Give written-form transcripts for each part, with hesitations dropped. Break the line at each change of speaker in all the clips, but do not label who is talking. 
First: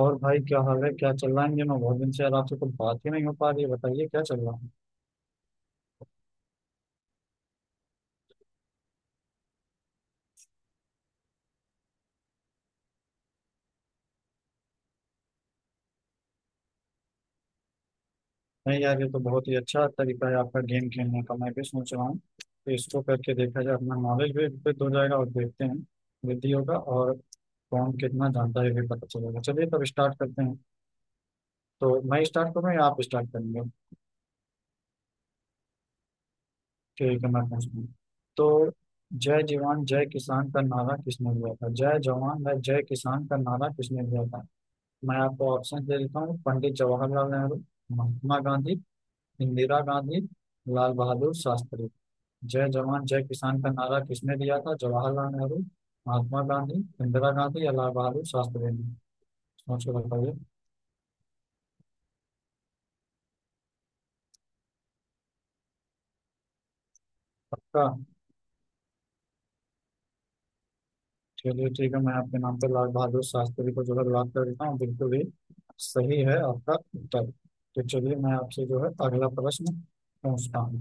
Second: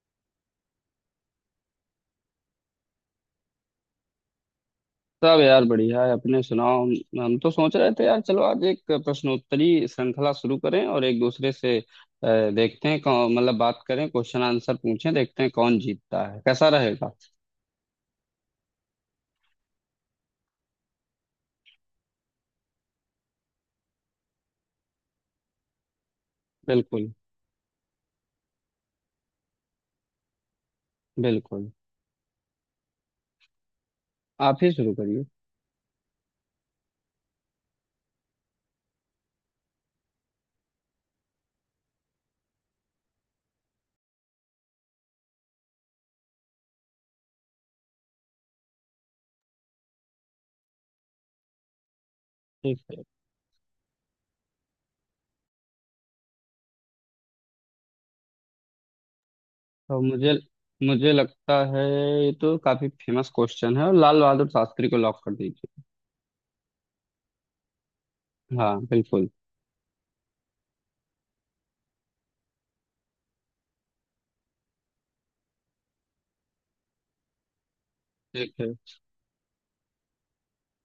और भाई क्या हाल है, क्या चल रहा है इन दिनों? बहुत दिन से यार आपसे कुछ बात ही नहीं हो पा रही है। बताइए क्या चल रहा है।
सब यार बढ़िया है। अपने सुनाओ। हम तो सोच रहे थे यार, चलो आज एक प्रश्नोत्तरी श्रृंखला शुरू करें और एक दूसरे से देखते हैं कौन, मतलब बात करें, क्वेश्चन आंसर पूछें, देखते हैं कौन जीतता है। कैसा रहेगा?
नहीं यार, ये तो बहुत ही अच्छा तरीका है आपका गेम खेलने का। मैं भी सोच रहा हूँ कि इसको करके देखा जाए, अपना नॉलेज भी वृद्ध हो जाएगा और देखते हैं वृद्धि होगा।
बिल्कुल,
और कौन कितना जानता है ये भी पता चलेगा। चलिए तब स्टार्ट करते हैं।
बिल्कुल।
तो मैं स्टार्ट करूँ या आप स्टार्ट करेंगे?
आप ही शुरू करिए।
ठीक है, मैं पूछता हूँ। तो जय जवान जय किसान का नारा किसने दिया था? जय जवान या जय किसान का नारा किसने दिया था? मैं आपको ऑप्शन दे देता हूँ। पंडित जवाहरलाल नेहरू, महात्मा गांधी, इंदिरा गांधी, लाल बहादुर शास्त्री। जय
ठीक है।
जवान जय किसान का नारा किसने दिया था? जवाहरलाल नेहरू, महात्मा गांधी, इंदिरा गांधी या लाल बहादुर शास्त्री ने? सोच के
तो मुझे
बताइए।
मुझे लगता है ये तो काफी फेमस क्वेश्चन है, और लाल बहादुर शास्त्री को लॉक कर दीजिए।
पक्का?
हाँ बिल्कुल।
चलिए ठीक है, मैं आपके नाम पर लाल बहादुर शास्त्री को जो है लॉक कर देता हूँ। बिल्कुल ही सही है आपका उत्तर। तो चलिए मैं
ठीक
आपसे
है।
जो है अगला प्रश्न पूछता हूँ।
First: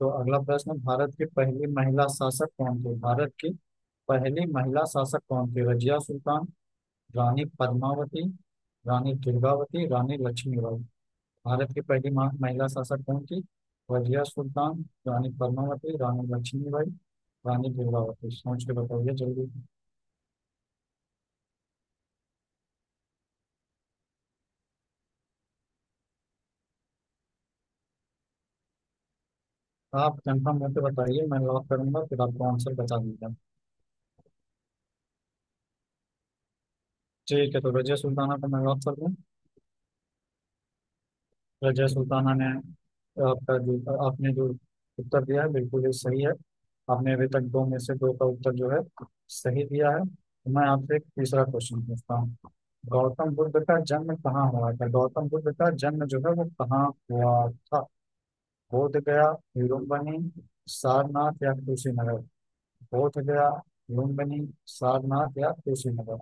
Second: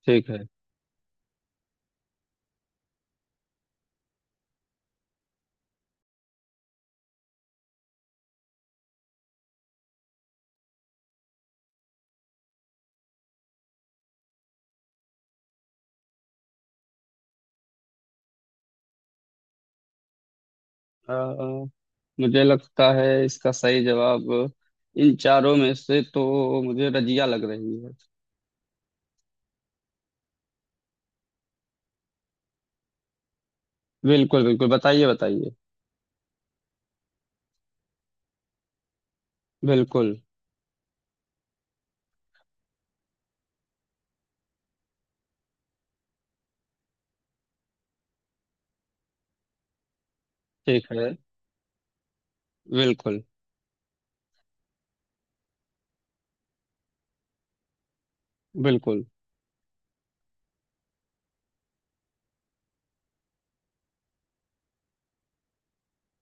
तो
ठीक
अगला
है।
प्रश्न, भारत की पहली महिला शासक कौन थी? भारत की पहली महिला शासक कौन थी? रजिया सुल्तान, रानी पद्मावती, रानी दुर्गावती, रानी लक्ष्मीबाई। भारत की महिला शासक कौन थी? रजिया सुल्तान, रानी पद्मावती, रानी लक्ष्मीबाई, रानी दुर्गावती। सोच के बताइए जल्दी।
अ, मुझे लगता है इसका सही जवाब, इन चारों में से तो मुझे रजिया लग रही है।
आप कंफर्म होकर बताइए, मैं लॉक करूंगा फिर आपको आंसर बता दूंगा।
बिल्कुल बिल्कुल, बताइए बताइए।
ठीक है, तो रजिया सुल्ताना को मैं लॉक कर दूं?
बिल्कुल।
रजिया सुल्ताना ने। आपका जो, आपने जो उत्तर दिया है बिल्कुल ही सही है। आपने अभी तक दो में से दो का उत्तर जो है सही दिया है। तो मैं
ठीक
आपसे एक
है।
तीसरा क्वेश्चन पूछता हूँ।
बिल्कुल
गौतम बुद्ध का जन्म कहाँ हुआ था? गौतम बुद्ध का जन्म जो है वो कहाँ हुआ था? बोध
बिल्कुल।
गया, लुम्बिनी, सारनाथ या कुशीनगर? बोध गया, लुम्बिनी, सारनाथ या कुशीनगर?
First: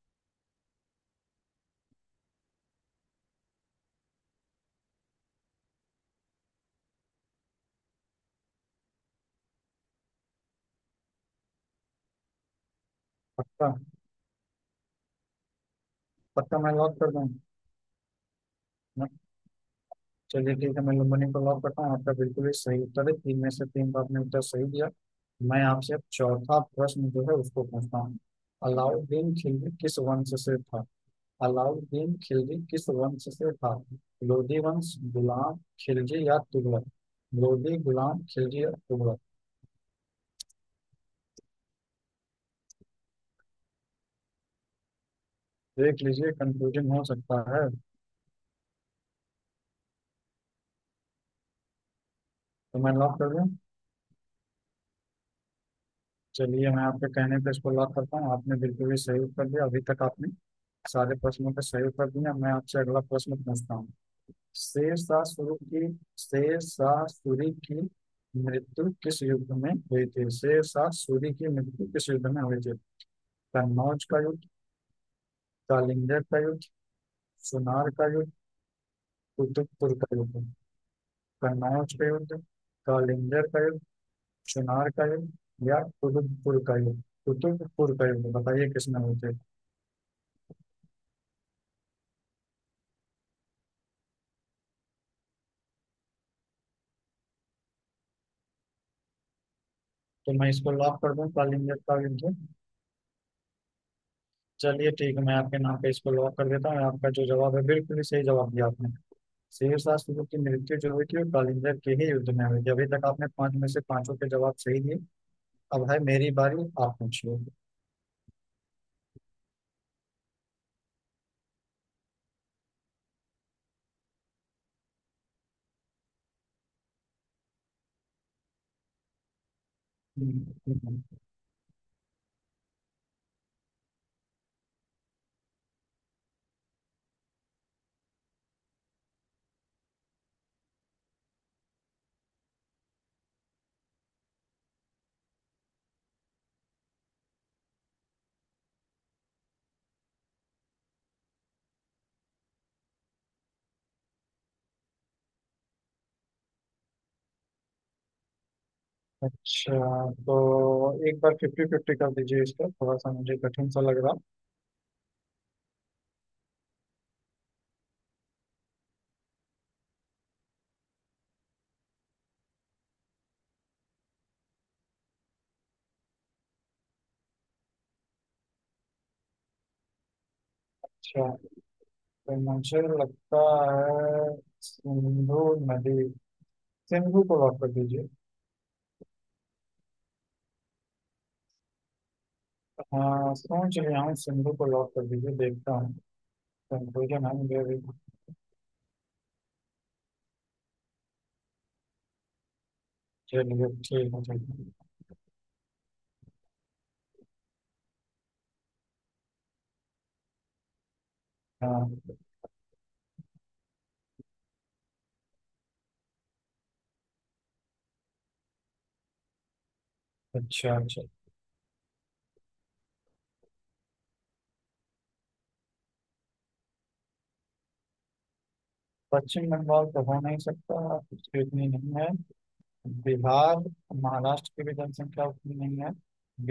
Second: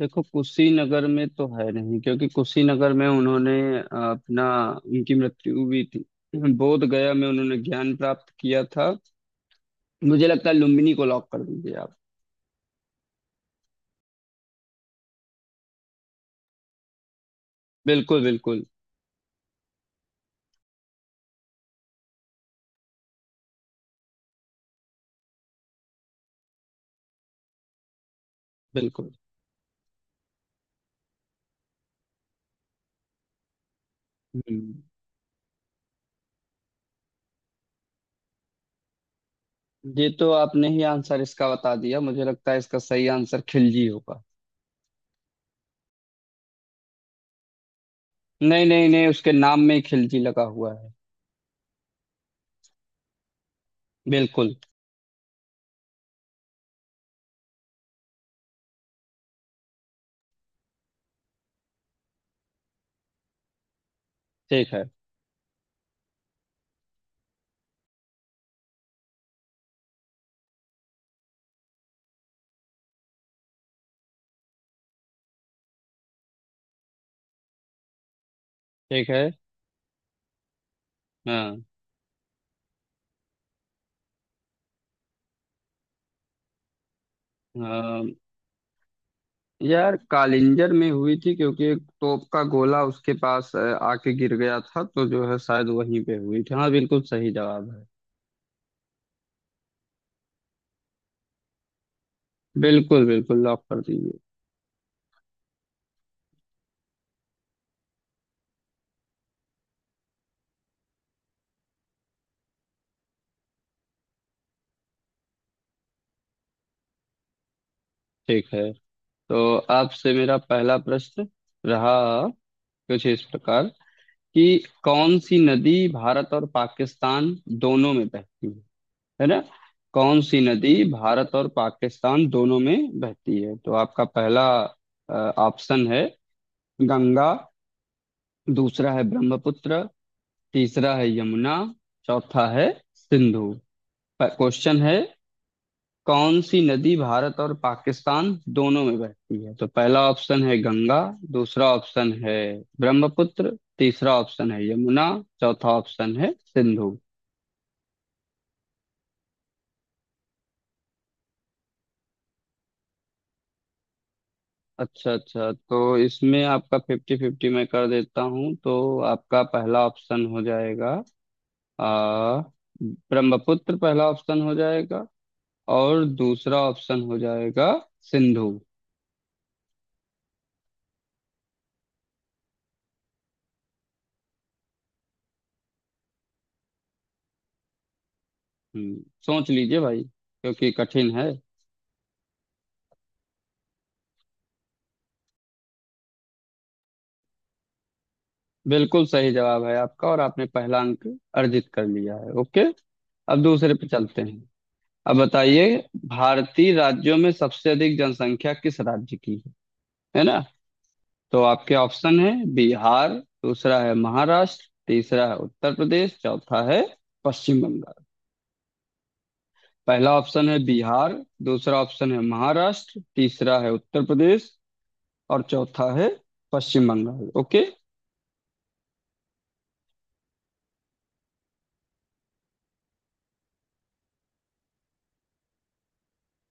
देखो कुशीनगर में तो है नहीं, क्योंकि कुशीनगर में उन्होंने अ, अपना उनकी मृत्यु हुई थी। बोध गया में उन्होंने ज्ञान प्राप्त किया था। मुझे लगता है लुम्बिनी को लॉक कर दीजिए आप।
पक्का? पक्का मैं लॉक कर दूँ?
बिल्कुल बिल्कुल।
चलिए ठीक है, मैं लुम्बिनी को लॉक करता हूँ। आपका बिल्कुल ही सही उत्तर है। तीन में से तीन का आपने उत्तर सही दिया। मैं आपसे अब चौथा प्रश्न जो है उसको पूछता हूँ।
बिल्कुल।
अलाउद्दीन खिलजी किस वंश से था? अलाउद्दीन खिलजी किस वंश से था? लोधी
हम्म,
वंश, गुलाम, खिलजी या तुगलक? लोधी, गुलाम, खिलजी या तुगलक?
ये तो आपने ही आंसर इसका बता दिया। मुझे लगता है इसका सही आंसर खिलजी होगा।
देख लीजिए, कंफ्यूजन हो सकता है। तो
नहीं नहीं नहीं, उसके नाम में ही खिलजी लगा हुआ है।
मैं लॉक कर दूं?
बिल्कुल।
चलिए, मैं आपके कहने पे इसको लॉक करता हूँ। आपने बिल्कुल ही सही उत्तर दिया। अभी तक आपने सारे प्रश्नों का सही उत्तर दिया। मैं आपसे अगला प्रश्न पूछता हूँ।
ठीक है।
शेषासुर की, शेषासुरी की मृत्यु किस युद्ध में हुई थी? शेषासुरी की मृत्यु किस युद्ध में हुई थी? कन्नौज का युद्ध, कालिंगर का युद्ध, सुनार का युद्ध,
ठीक है।
कुतुबपुर का युद्ध।
हाँ।
कन्नौज का युद्ध, कालिंगर का युद्ध, सुनार का युद्ध या कुतुबपुर का युद्ध? कुतुबपुर का
हाँ
युद्ध, बताइए किसमें हुए थे।
यार, कालिंजर में हुई थी, क्योंकि एक तोप का गोला उसके पास आके गिर गया था, तो जो है शायद वहीं पे हुई थी। हाँ बिल्कुल सही जवाब है।
तो मैं इसको लॉक कर दूं, कालिंगर का युद्ध?
बिल्कुल बिल्कुल, लॉक कर दीजिए।
चलिए ठीक है, मैं आपके नाम पे इसको लॉक कर देता हूँ। आपका जो जवाब है बिल्कुल ही सही जवाब दिया आपने। शेष राष्ट्र युद्ध की मृत्यु जो हुई थी वो कलिंगर के ही युद्ध में हुई थी। अभी तक आपने पांच में से पांचों के जवाब सही दिए। अब है मेरी बारी, आप पूछिए।
ठीक है। तो आपसे मेरा पहला प्रश्न रहा कुछ इस प्रकार कि कौन सी नदी भारत और पाकिस्तान दोनों में बहती है ना? कौन सी नदी
हम्म,
भारत और पाकिस्तान दोनों में बहती है? तो आपका पहला ऑप्शन है गंगा, दूसरा है ब्रह्मपुत्र, तीसरा है यमुना, चौथा है सिंधु। क्वेश्चन है कौन सी नदी भारत और पाकिस्तान दोनों में बहती है? तो पहला ऑप्शन है गंगा, दूसरा ऑप्शन है ब्रह्मपुत्र, तीसरा ऑप्शन है यमुना, चौथा ऑप्शन है सिंधु।
अच्छा, तो एक बार फिफ्टी फिफ्टी कर दीजिए इसका, थोड़ा सा मुझे कठिन सा लग रहा।
अच्छा अच्छा, तो इसमें आपका फिफ्टी फिफ्टी मैं कर देता हूँ। तो आपका पहला ऑप्शन हो जाएगा आ, ब्रह्मपुत्र, पहला ऑप्शन हो जाएगा, और दूसरा ऑप्शन हो जाएगा सिंधु।
अच्छा, तो मुझे लगता है सिंधु नदी, सिंधु को लॉक कर दीजिए।
हम्म, सोच लीजिए भाई, क्योंकि कठिन है।
हाँ, सोच रहा हूँ, सिंधु को लॉक कर दीजिए, देखता हूँ। कंफ्यूजन है मुझे अभी।
बिल्कुल सही जवाब है आपका और आपने पहला अंक अर्जित कर लिया है। ओके। अब
चलिए
दूसरे पे
ठीक
चलते
है,
हैं।
ठीक है।
अब बताइए भारतीय राज्यों में सबसे अधिक जनसंख्या किस राज्य की है ना? तो आपके
हाँ,
ऑप्शन है बिहार, दूसरा है महाराष्ट्र, तीसरा है उत्तर प्रदेश, चौथा है पश्चिम बंगाल। पहला ऑप्शन है
अच्छा अच्छा।
बिहार, दूसरा ऑप्शन है महाराष्ट्र, तीसरा है उत्तर प्रदेश, और चौथा है पश्चिम बंगाल। ओके।
पश्चिम बंगाल तो हो नहीं सकता, उसकी उतनी नहीं है। बिहार, महाराष्ट्र की भी जनसंख्या उतनी नहीं है।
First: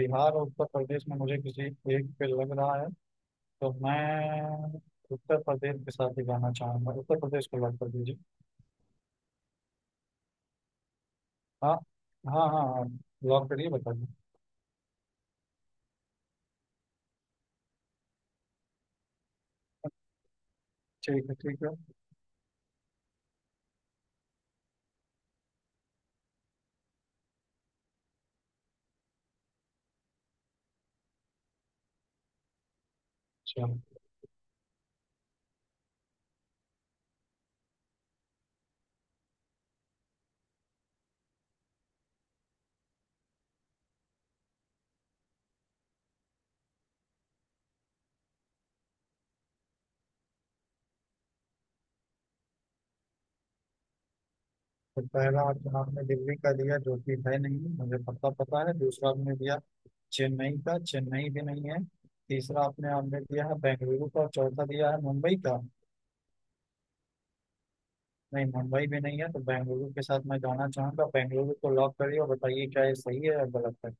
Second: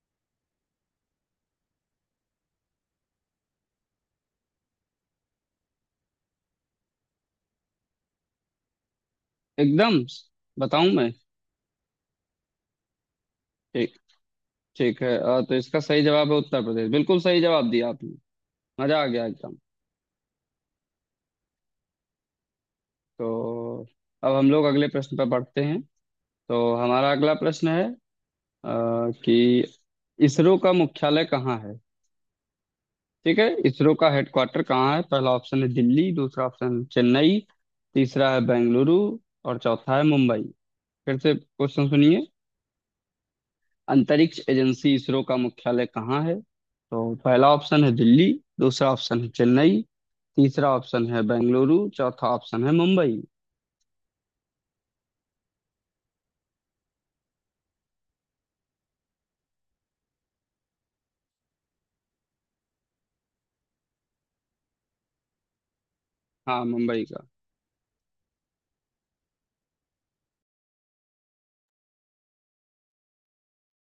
बिहार और उत्तर प्रदेश में मुझे किसी एक पे लग रहा है। तो मैं उत्तर प्रदेश के साथ ही जाना चाहूंगा, उत्तर प्रदेश को लॉक कर दीजिए।
एकदम। बताऊं मैं?
हाँ। हाँ हाँ हाँ, लॉक करिए,
ठीक,
बताइए।
ठीक है। तो इसका सही जवाब है उत्तर प्रदेश। बिल्कुल सही जवाब दिया आपने, मजा आ गया एकदम।
ठीक है, ठीक है।
तो अब हम लोग अगले प्रश्न पर बढ़ते हैं। तो हमारा अगला प्रश्न है कि इसरो का मुख्यालय कहाँ है। ठीक है,
चलो,
इसरो का हेडक्वार्टर कहाँ है? पहला ऑप्शन है दिल्ली, दूसरा ऑप्शन है चेन्नई, तीसरा है बेंगलुरु, और चौथा है मुंबई। फिर से क्वेश्चन सुनिए। अंतरिक्ष एजेंसी इसरो का मुख्यालय कहाँ है? तो पहला ऑप्शन है दिल्ली, दूसरा ऑप्शन है चेन्नई, तीसरा ऑप्शन है बेंगलुरु, चौथा ऑप्शन है मुंबई।
तो पहला ऑप्शन आपने दिल्ली का दिया जो कि है नहीं, मुझे पता पता है। दूसरा आपने दिया चेन्नई का, चेन्नई भी नहीं है। तीसरा आपने आपने दिया है बेंगलुरु का, और चौथा दिया है मुंबई का।
हाँ मुंबई का।
नहीं, मुंबई भी नहीं है। तो बेंगलुरु के साथ मैं जाना चाहूंगा, बेंगलुरु को लॉक करिए और बताइए क्या ये सही है या गलत है।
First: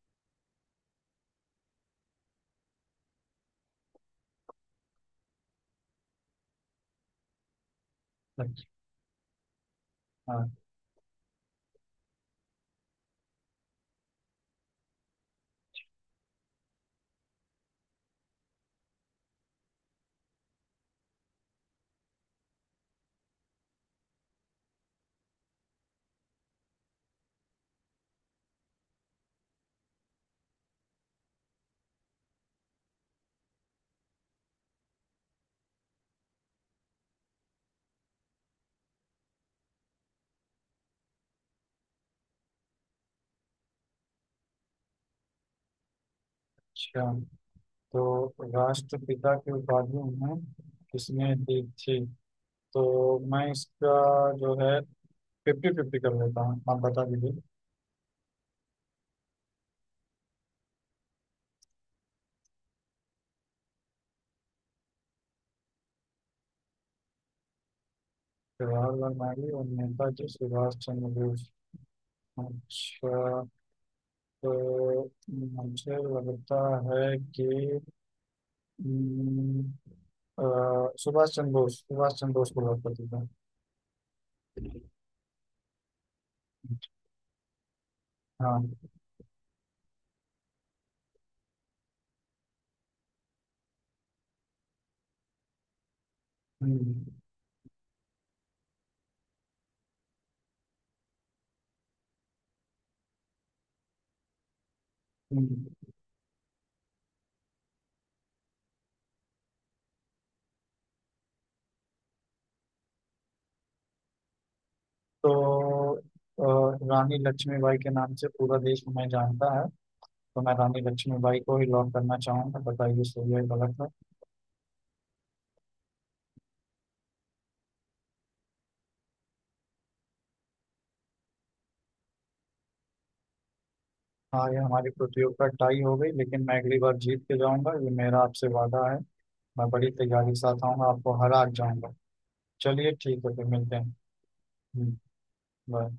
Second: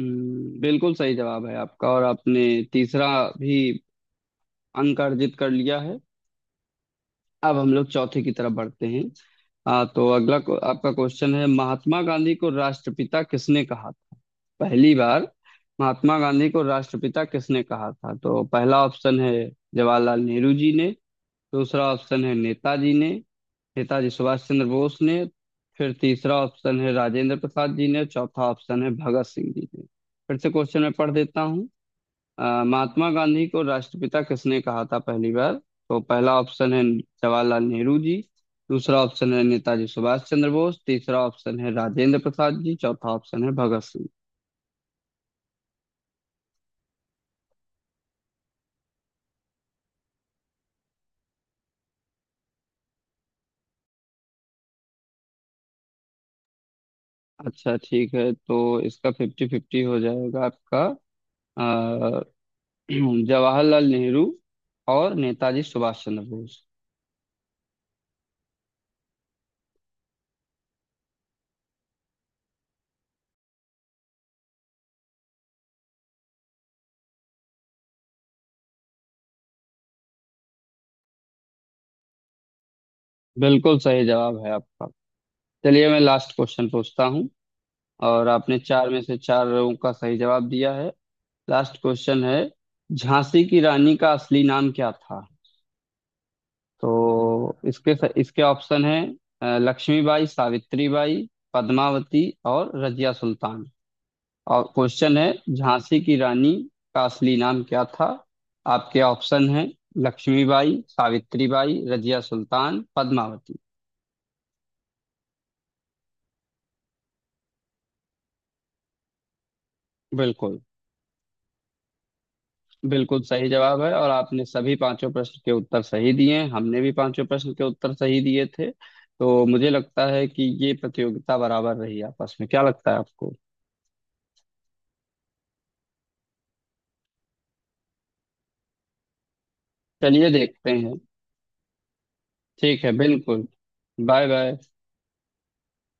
बिल्कुल सही जवाब है आपका और आपने तीसरा भी अंक अर्जित कर लिया है। अब हम लोग चौथे की तरफ बढ़ते हैं। हाँ तो
अच्छा,
आपका क्वेश्चन है महात्मा गांधी को राष्ट्रपिता किसने कहा था पहली बार? महात्मा गांधी को राष्ट्रपिता किसने कहा था? तो पहला ऑप्शन है जवाहरलाल नेहरू जी ने, दूसरा ऑप्शन है नेताजी ने, नेताजी सुभाष चंद्र बोस ने, फिर तीसरा ऑप्शन है राजेंद्र प्रसाद जी ने, चौथा ऑप्शन है भगत सिंह जी ने। फिर से क्वेश्चन मैं पढ़ देता हूँ। महात्मा गांधी को राष्ट्रपिता किसने कहा था पहली बार? तो पहला ऑप्शन है जवाहरलाल नेहरू जी, दूसरा ऑप्शन है नेताजी सुभाष चंद्र बोस, तीसरा ऑप्शन है राजेंद्र प्रसाद जी, चौथा ऑप्शन है भगत सिंह।
तो राष्ट्रपिता की उपाधि में किसने दी थी? तो मैं इसका जो है फिफ्टी फिफ्टी कर लेता हूँ, आप बता दीजिए।
अच्छा ठीक है, तो इसका फिफ्टी फिफ्टी हो जाएगा आपका। अ, जवाहरलाल नेहरू और नेताजी सुभाष चंद्र बोस।
जवाहरलाल नेहरू और नेताजी सुभाष चंद्र बोस। अच्छा, तो मुझे लगता है कि हम्म, अ, सुभाष चंद्र बोस को लॉक कर देता हूँ।
बिल्कुल सही जवाब है आपका। चलिए मैं लास्ट क्वेश्चन पूछता हूँ, और आपने चार
हाँ।
में से चारों का सही जवाब दिया है। लास्ट क्वेश्चन है झांसी की रानी का असली नाम क्या था?
हम्म,
तो इसके इसके ऑप्शन है लक्ष्मीबाई, सावित्रीबाई, पद्मावती और रजिया सुल्तान। और क्वेश्चन है
हम्म।
झांसी की रानी का असली नाम क्या था? आपके ऑप्शन है लक्ष्मीबाई, सावित्रीबाई, रजिया सुल्तान, पद्मावती।
तो अ, रानी लक्ष्मीबाई के नाम से पूरा देश मैं जानता है। तो मैं
बिल्कुल।
रानी लक्ष्मीबाई को ही लॉक करना चाहूंगा, बताइए
बिल्कुल
सही है
सही जवाब
गलत है।
है, और आपने सभी पांचों प्रश्न के उत्तर सही दिए हैं। हमने भी पांचों प्रश्न के उत्तर सही दिए थे, तो मुझे लगता है कि ये प्रतियोगिता बराबर रही आपस में। क्या लगता है आपको?
हाँ, ये हमारी प्रतियोगिता टाई हो गई, लेकिन मैं अगली बार जीत के जाऊंगा, ये मेरा आपसे वादा है। मैं बड़ी
चलिए
तैयारी के साथ
देखते
आऊंगा,
हैं।
आपको हरा के जाऊंगा।
ठीक है
चलिए ठीक है, फिर
बिल्कुल।
मिलते हैं।
Bye bye.
हम्म। बाय।